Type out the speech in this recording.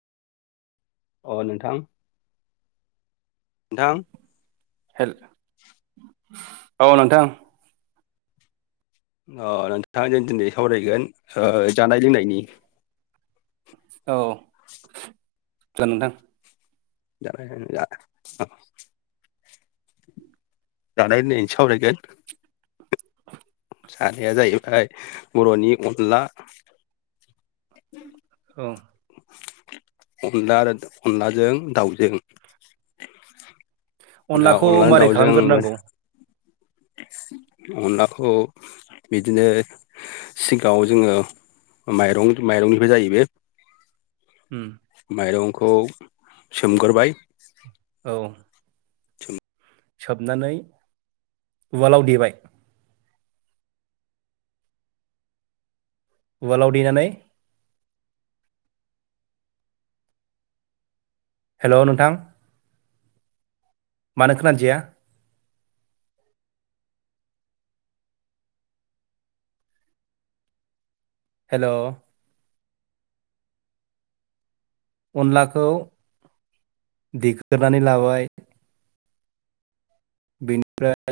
अ नोंथां। नोथां हेल औ नोंथां अ नोंथाङा जों दिनै सावरायगोन ओ जानाय लोंनायनि औ [unintelligible] नोंथां [unintelligible] जानाय [unintelligible] सावरायगोन जानाया जाहैबाय बर'नि अनला औ अनला आरो अनलाजों दाउजों दा अनलाखौ अनला मारै दाउजों खालामग्रोनांगौ अनलाखौ बिदिनो सिगाङाव जोङो माइरं माइरंनिफ्राय जायो बे उम माइरंखौ सोमगोरबाय औ सोम सोबनानै उवालाव देबाय उवालाव देनानै हेल' नोंथां मानो खोनादिया? हेल' अनलाखौ देग्रोनानै लाबाय बेनिफ्राय